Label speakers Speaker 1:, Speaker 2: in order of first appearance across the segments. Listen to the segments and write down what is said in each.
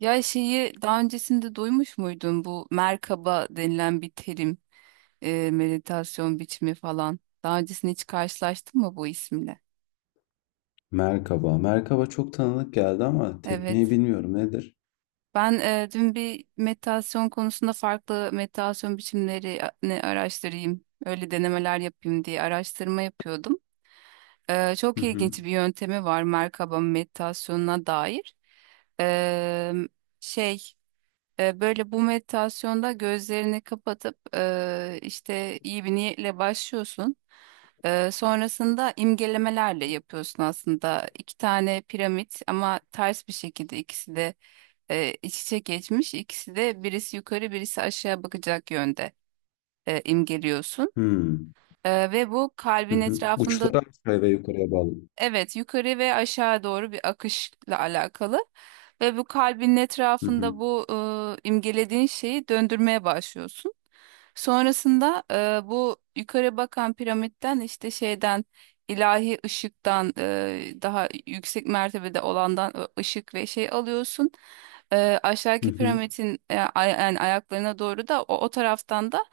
Speaker 1: Ya şeyi daha öncesinde duymuş muydun bu merkaba denilen bir terim, meditasyon biçimi falan. Daha öncesinde hiç karşılaştın mı bu isimle?
Speaker 2: Merkaba. Merkaba çok tanıdık geldi ama tekniği
Speaker 1: Evet.
Speaker 2: bilmiyorum nedir?
Speaker 1: Ben dün bir meditasyon konusunda farklı meditasyon biçimlerini araştırayım, öyle denemeler yapayım diye araştırma yapıyordum.
Speaker 2: Hı
Speaker 1: Çok
Speaker 2: hı.
Speaker 1: ilginç bir yöntemi var merkaba meditasyonuna dair. E, şey Böyle bu meditasyonda gözlerini kapatıp işte iyi bir niyetle başlıyorsun. Sonrasında imgelemelerle yapıyorsun aslında. İki tane piramit ama ters bir şekilde ikisi de iç içe geçmiş. İkisi de birisi yukarı birisi aşağı bakacak yönde imgeliyorsun.
Speaker 2: Hmm.
Speaker 1: Ve bu
Speaker 2: Hı
Speaker 1: kalbin
Speaker 2: hı.
Speaker 1: etrafında.
Speaker 2: Uçları aşağıya ve yukarıya bağlı.
Speaker 1: Evet, yukarı ve aşağı doğru bir akışla alakalı. Ve bu kalbinin
Speaker 2: Hı hı.
Speaker 1: etrafında bu imgelediğin şeyi döndürmeye başlıyorsun. Sonrasında bu yukarı bakan piramitten işte şeyden ilahi ışıktan daha yüksek mertebede olandan ışık ve şey alıyorsun. E,
Speaker 2: Hı
Speaker 1: aşağıki
Speaker 2: hı.
Speaker 1: piramidin yani ayaklarına doğru da o taraftan da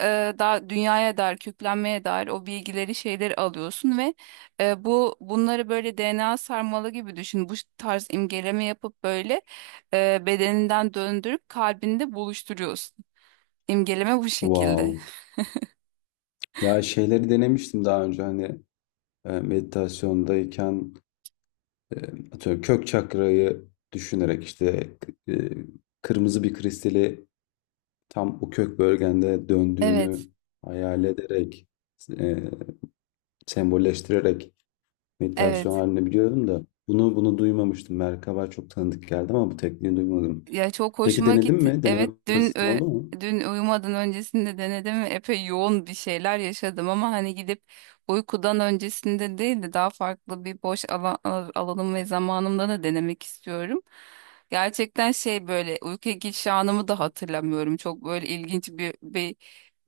Speaker 1: e, daha dünyaya dair, köklenmeye dair o bilgileri, şeyleri alıyorsun ve e, bu bunları böyle DNA sarmalı gibi düşün. Bu tarz imgeleme yapıp böyle bedeninden döndürüp kalbinde buluşturuyorsun. İmgeleme bu şekilde.
Speaker 2: Wow. Ya şeyleri denemiştim daha önce hani meditasyondayken e, atıyorum kök çakrayı düşünerek işte e, kırmızı bir kristali tam o kök bölgende
Speaker 1: Evet,
Speaker 2: döndüğünü hayal ederek e, sembolleştirerek, meditasyon
Speaker 1: evet.
Speaker 2: halini biliyordum da bunu duymamıştım. Merkaba çok tanıdık geldi ama bu tekniği duymadım.
Speaker 1: Ya çok
Speaker 2: Peki
Speaker 1: hoşuma
Speaker 2: denedin
Speaker 1: gitti.
Speaker 2: mi? Deneme
Speaker 1: Evet, dün
Speaker 2: fırsatın oldu mu?
Speaker 1: dün uyumadan öncesinde denedim ve epey yoğun bir şeyler yaşadım ama hani gidip uykudan öncesinde değil de daha farklı bir boş alan, alanım ve zamanımda da denemek istiyorum. Gerçekten şey böyle uykuya giriş anımı da hatırlamıyorum. Çok böyle ilginç bir, bir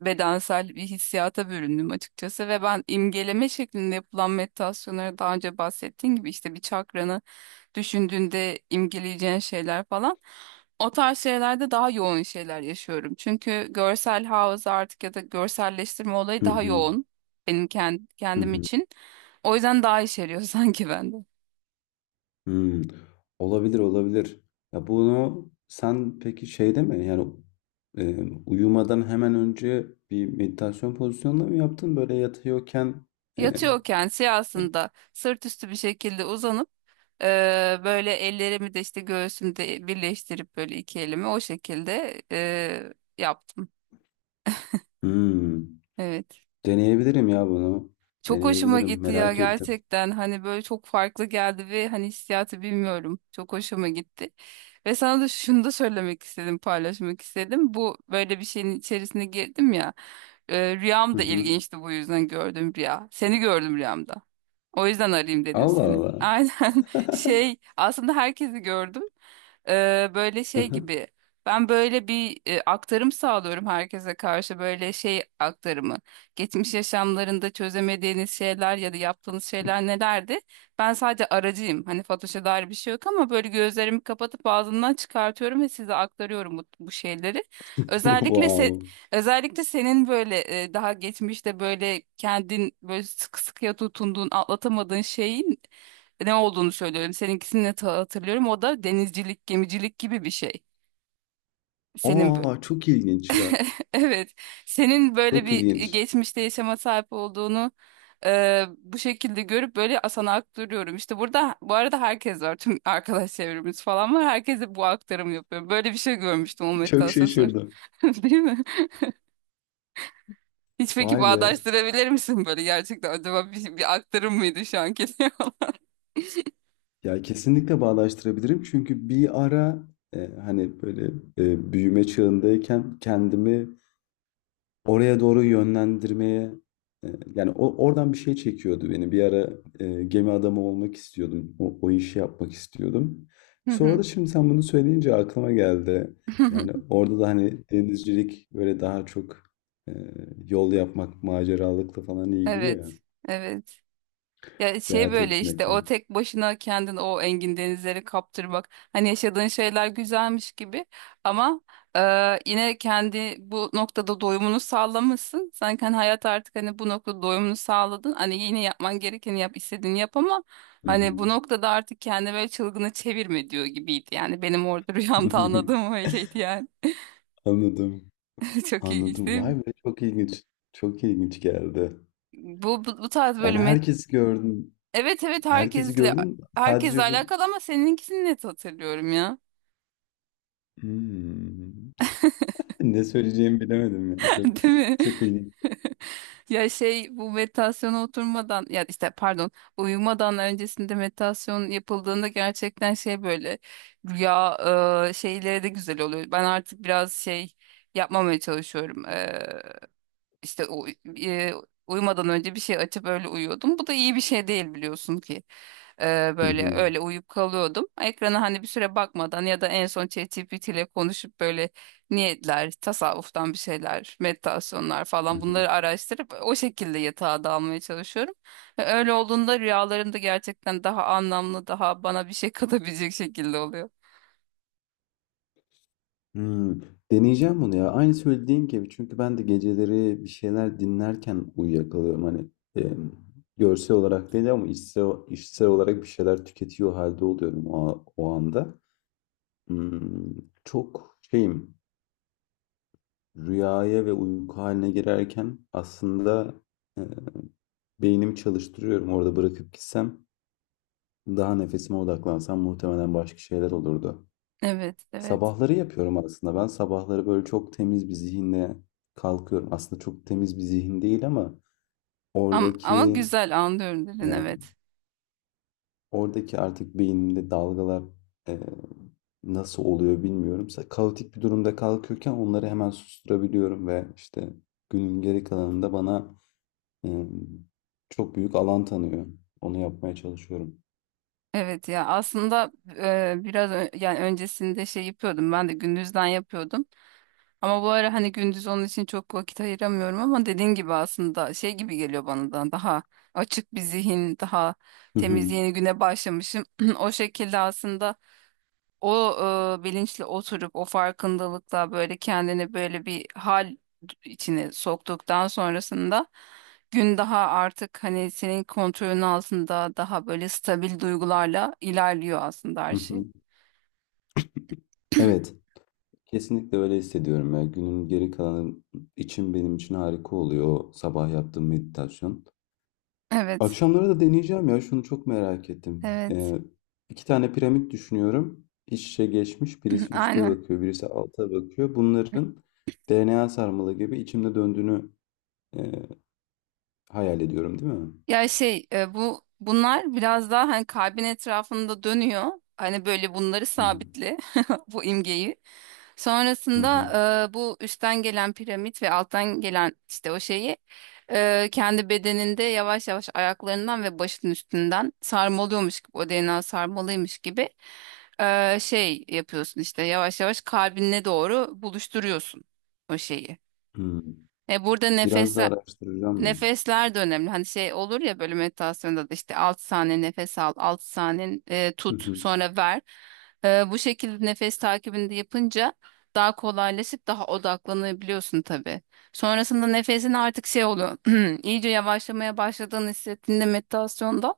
Speaker 1: bedensel bir hissiyata büründüm açıkçası ve ben imgeleme şeklinde yapılan meditasyonlara daha önce bahsettiğim gibi işte bir çakranı düşündüğünde imgeleyeceğin şeyler falan. O tarz şeylerde daha yoğun şeyler yaşıyorum. Çünkü görsel hafıza artık ya da görselleştirme olayı
Speaker 2: Hı
Speaker 1: daha
Speaker 2: hı.
Speaker 1: yoğun benim
Speaker 2: Hı
Speaker 1: kendim
Speaker 2: hı.
Speaker 1: için. O yüzden daha işeriyor sanki bende.
Speaker 2: Hmm. Olabilir olabilir. Ya bunu sen peki şeyde mi yani, e, uyumadan hemen önce bir meditasyon pozisyonunda mı yaptın? Böyle yatıyorken e, e,
Speaker 1: Yatıyorken siyahsında sırt üstü bir şekilde uzanıp böyle ellerimi de işte göğsümde birleştirip böyle iki elimi o şekilde yaptım.
Speaker 2: hmm.
Speaker 1: Evet.
Speaker 2: Deneyebilirim ya bunu.
Speaker 1: Çok hoşuma
Speaker 2: Deneyebilirim.
Speaker 1: gitti ya
Speaker 2: Merak ettim.
Speaker 1: gerçekten. Hani böyle çok farklı geldi ve hani hissiyatı bilmiyorum. Çok hoşuma gitti. Ve sana da şunu da söylemek istedim, paylaşmak istedim. Bu böyle bir şeyin içerisine girdim ya. Rüyam
Speaker 2: Hı
Speaker 1: da
Speaker 2: hı.
Speaker 1: ilginçti bu yüzden gördüm rüya. Seni gördüm rüyamda. O yüzden arayayım dedim
Speaker 2: Allah
Speaker 1: seni.
Speaker 2: Allah.
Speaker 1: Aynen şey aslında herkesi gördüm. Böyle şey gibi ben böyle bir aktarım sağlıyorum herkese karşı böyle şey aktarımı. Geçmiş yaşamlarında çözemediğiniz şeyler ya da yaptığınız şeyler nelerdi? Ben sadece aracıyım. Hani Fatoş'a dair bir şey yok ama böyle gözlerimi kapatıp ağzımdan çıkartıyorum ve size aktarıyorum bu şeyleri. Özellikle
Speaker 2: Wow.
Speaker 1: özellikle senin böyle daha geçmişte böyle kendin böyle sıkı sıkıya tutunduğun, atlatamadığın şeyin ne olduğunu söylüyorum. Seninkisini de hatırlıyorum. O da denizcilik, gemicilik gibi bir şey. Senin
Speaker 2: Aa, çok ilginç ya.
Speaker 1: evet, senin böyle
Speaker 2: Çok
Speaker 1: bir
Speaker 2: ilginç.
Speaker 1: geçmişte yaşama sahip olduğunu bu şekilde görüp böyle sana aktarıyorum. İşte burada bu arada herkes var. Tüm arkadaş çevremiz falan var. Herkese bu aktarımı yapıyorum. Böyle bir şey görmüştüm o
Speaker 2: Çok
Speaker 1: meditasyon sonra.
Speaker 2: şaşırdım.
Speaker 1: Değil mi? Hiç peki
Speaker 2: Vay be.
Speaker 1: bağdaştırabilir misin böyle gerçekten acaba bir, bir aktarım mıydı şu anki diyorlar.
Speaker 2: Ya kesinlikle bağdaştırabilirim. Çünkü bir ara hani böyle büyüme çağındayken kendimi oraya doğru yönlendirmeye, e, yani o, oradan bir şey çekiyordu beni. Bir ara gemi adamı olmak istiyordum. O, o işi yapmak istiyordum.
Speaker 1: Hı
Speaker 2: Sonra
Speaker 1: hı.
Speaker 2: da şimdi sen bunu söyleyince aklıma geldi. Yani orada da hani denizcilik böyle daha çok e, yol yapmak, maceralıkla falan ilgili ya.
Speaker 1: Evet, evet. Ya şey
Speaker 2: Seyahat
Speaker 1: böyle işte o
Speaker 2: etmekle.
Speaker 1: tek başına kendini o engin denizleri kaptırmak. Hani yaşadığın şeyler güzelmiş gibi ama e, yine kendi bu noktada doyumunu sağlamışsın. Sanki hani hayat artık hani bu noktada doyumunu sağladın. Hani yine yapman gerekeni yap, istediğini yap ama
Speaker 2: Hı
Speaker 1: hani
Speaker 2: hı.
Speaker 1: bu noktada artık kendi böyle çılgını çevirme diyor gibiydi. Yani benim orada rüyamda anladığım öyleydi yani.
Speaker 2: Anladım.
Speaker 1: Çok ilginç
Speaker 2: Anladım.
Speaker 1: değil mi?
Speaker 2: Vay be, çok ilginç. Çok ilginç geldi.
Speaker 1: Bu tarz böyle
Speaker 2: Yani
Speaker 1: met...
Speaker 2: herkesi gördün.
Speaker 1: Evet, evet,
Speaker 2: Herkesi
Speaker 1: herkesle
Speaker 2: gördün.
Speaker 1: herkesle
Speaker 2: Sadece bu.
Speaker 1: alakalı ama seninkisini net hatırlıyorum ya.
Speaker 2: Hımm. Ne söyleyeceğimi bilemedim ya. Çok
Speaker 1: Değil mi?
Speaker 2: çok ilginç.
Speaker 1: Ya şey bu meditasyona oturmadan ya işte pardon uyumadan öncesinde meditasyon yapıldığında gerçekten şey böyle rüya şeyleri de güzel oluyor. Ben artık biraz şey yapmamaya çalışıyorum. İşte e, uyumadan önce bir şey açıp öyle uyuyordum. Bu da iyi bir şey değil biliyorsun ki. Ee,
Speaker 2: Hı
Speaker 1: böyle
Speaker 2: hı.
Speaker 1: öyle uyuyup kalıyordum. Ekrana hani bir süre bakmadan ya da en son ChatGPT ile konuşup böyle niyetler, tasavvuftan bir şeyler, meditasyonlar
Speaker 2: Hı
Speaker 1: falan
Speaker 2: hı.
Speaker 1: bunları araştırıp o şekilde yatağa dalmaya çalışıyorum. Ve öyle olduğunda rüyalarım da gerçekten daha anlamlı, daha bana bir şey katabilecek şekilde oluyor.
Speaker 2: Hımm. Deneyeceğim bunu ya. Aynı söylediğin gibi, çünkü ben de geceleri bir şeyler dinlerken uyuyakalıyorum. Hani, emm, görsel olarak değil ama içsel olarak bir şeyler tüketiyor halde oluyorum o o anda. Imm, çok şeyim, rüyaya ve uyku hâline girerken aslında, eee, beynimi çalıştırıyorum. Orada bırakıp gitsem, daha nefesime odaklansam muhtemelen başka şeyler olurdu.
Speaker 1: Evet, evet.
Speaker 2: Sabahları yapıyorum aslında. Ben sabahları böyle çok temiz bir zihinle kalkıyorum. Aslında çok temiz bir zihin değil ama
Speaker 1: Ama
Speaker 2: oradaki,
Speaker 1: güzel anlıyorum dedin
Speaker 2: e,
Speaker 1: evet.
Speaker 2: oradaki artık beynimde dalgalar e, nasıl oluyor bilmiyorum. Kaotik bir durumda kalkıyorken onları hemen susturabiliyorum ve işte günün geri kalanında bana e, çok büyük alan tanıyor. Onu yapmaya çalışıyorum.
Speaker 1: Evet ya aslında biraz yani öncesinde şey yapıyordum ben de gündüzden yapıyordum. Ama bu ara hani gündüz onun için çok vakit ayıramıyorum ama dediğin gibi aslında şey gibi geliyor bana da daha açık bir zihin, daha
Speaker 2: Hı
Speaker 1: temiz
Speaker 2: hı,
Speaker 1: yeni güne başlamışım. O şekilde aslında o bilinçle oturup o farkındalıkla böyle kendini böyle bir hal içine soktuktan sonrasında gün daha artık hani senin kontrolün altında daha böyle stabil duygularla ilerliyor aslında her
Speaker 2: hı
Speaker 1: şey.
Speaker 2: hı. Evet. Kesinlikle öyle hissediyorum ya. Günün geri kalanı için benim için harika oluyor o sabah yaptığım meditasyon.
Speaker 1: Evet,
Speaker 2: Akşamları da deneyeceğim ya. Şunu çok merak ettim.
Speaker 1: evet.
Speaker 2: İki tane piramit düşünüyorum. İç içe geçmiş. Birisi üste
Speaker 1: Aynen.
Speaker 2: bakıyor, birisi alta bakıyor. Bunların DNA sarmalı gibi içimde döndüğünü e, hayal ediyorum, değil mi?
Speaker 1: Ya şey e, bu bunlar biraz daha hani kalbin etrafında dönüyor. Hani böyle bunları
Speaker 2: Hı hı.
Speaker 1: sabitle bu imgeyi.
Speaker 2: Hı hı.
Speaker 1: Sonrasında bu üstten gelen piramit ve alttan gelen işte o şeyi kendi bedeninde yavaş yavaş ayaklarından ve başının üstünden sarmalıyormuş gibi o DNA sarmalıymış gibi şey yapıyorsun işte yavaş yavaş kalbine doğru buluşturuyorsun o şeyi.
Speaker 2: Hı.
Speaker 1: E burada
Speaker 2: Biraz
Speaker 1: nefes
Speaker 2: da araştıracağım ya.
Speaker 1: Nefesler de önemli. Hani şey olur ya böyle meditasyonda da işte 6 saniye nefes al, 6 saniye
Speaker 2: Hı
Speaker 1: tut,
Speaker 2: hı.
Speaker 1: sonra ver. Bu şekilde nefes takibini de yapınca daha kolaylaşıp daha odaklanabiliyorsun tabii. Sonrasında nefesin artık şey oluyor. iyice yavaşlamaya başladığını hissettiğinde meditasyonda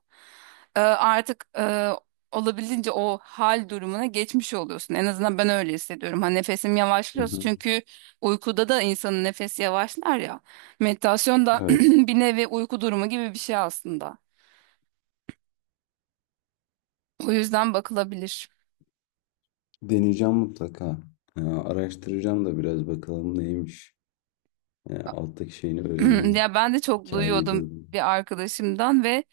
Speaker 1: artık olabildiğince o hal durumuna geçmiş oluyorsun. En azından ben öyle hissediyorum. Hani nefesim
Speaker 2: Hı
Speaker 1: yavaşlıyor
Speaker 2: hı.
Speaker 1: çünkü uykuda da insanın nefesi yavaşlar ya. Meditasyonda
Speaker 2: Evet.
Speaker 1: bir nevi uyku durumu gibi bir şey aslında. O yüzden bakılabilir.
Speaker 2: Deneyeceğim mutlaka. Araştıracağım da biraz, bakalım neymiş. Alttaki şeyini öğreneyim.
Speaker 1: Ya ben de çok
Speaker 2: Hikayeyi de
Speaker 1: duyuyordum
Speaker 2: alayım.
Speaker 1: bir arkadaşımdan ve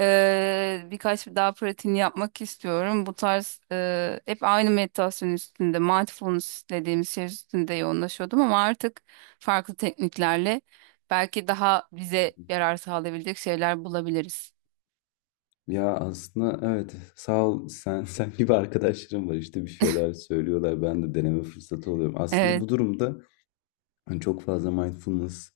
Speaker 1: birkaç daha pratiğini yapmak istiyorum. Bu tarz hep aynı meditasyon üstünde, mindfulness dediğimiz şey üstünde yoğunlaşıyordum ama artık farklı tekniklerle belki daha bize yarar sağlayabilecek şeyler bulabiliriz.
Speaker 2: Ya aslında evet, sağ ol sen, sen gibi arkadaşlarım var işte, bir şeyler söylüyorlar, ben de deneme fırsatı oluyorum. Aslında
Speaker 1: Evet,
Speaker 2: bu durumda hani çok fazla mindfulness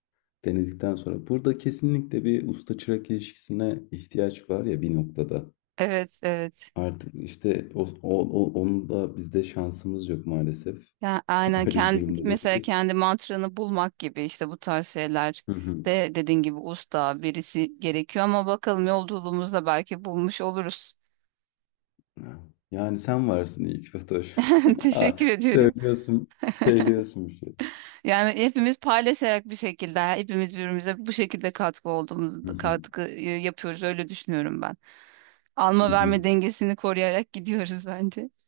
Speaker 2: denedikten sonra burada kesinlikle bir usta çırak ilişkisine ihtiyaç var ya bir noktada.
Speaker 1: evet, evet.
Speaker 2: Artık işte onun da bizde şansımız yok maalesef.
Speaker 1: Ya aynen
Speaker 2: Öyle bir
Speaker 1: kendi,
Speaker 2: durumda
Speaker 1: mesela
Speaker 2: değiliz.
Speaker 1: kendi mantranı bulmak gibi işte bu tarz şeyler
Speaker 2: Hı hı.
Speaker 1: de dediğin gibi usta birisi gerekiyor ama bakalım yolculuğumuzda belki bulmuş oluruz.
Speaker 2: Ha, yani sen varsın ilk ki. Ha,
Speaker 1: Teşekkür ediyorum.
Speaker 2: söylüyorsun, söylüyorsun bir şey.
Speaker 1: Yani hepimiz paylaşarak bir şekilde hepimiz birbirimize bu şekilde katkı olduğumuz
Speaker 2: Hı hı,
Speaker 1: katkı yapıyoruz öyle düşünüyorum ben.
Speaker 2: hı
Speaker 1: Alma
Speaker 2: hı.
Speaker 1: verme dengesini koruyarak gidiyoruz bence.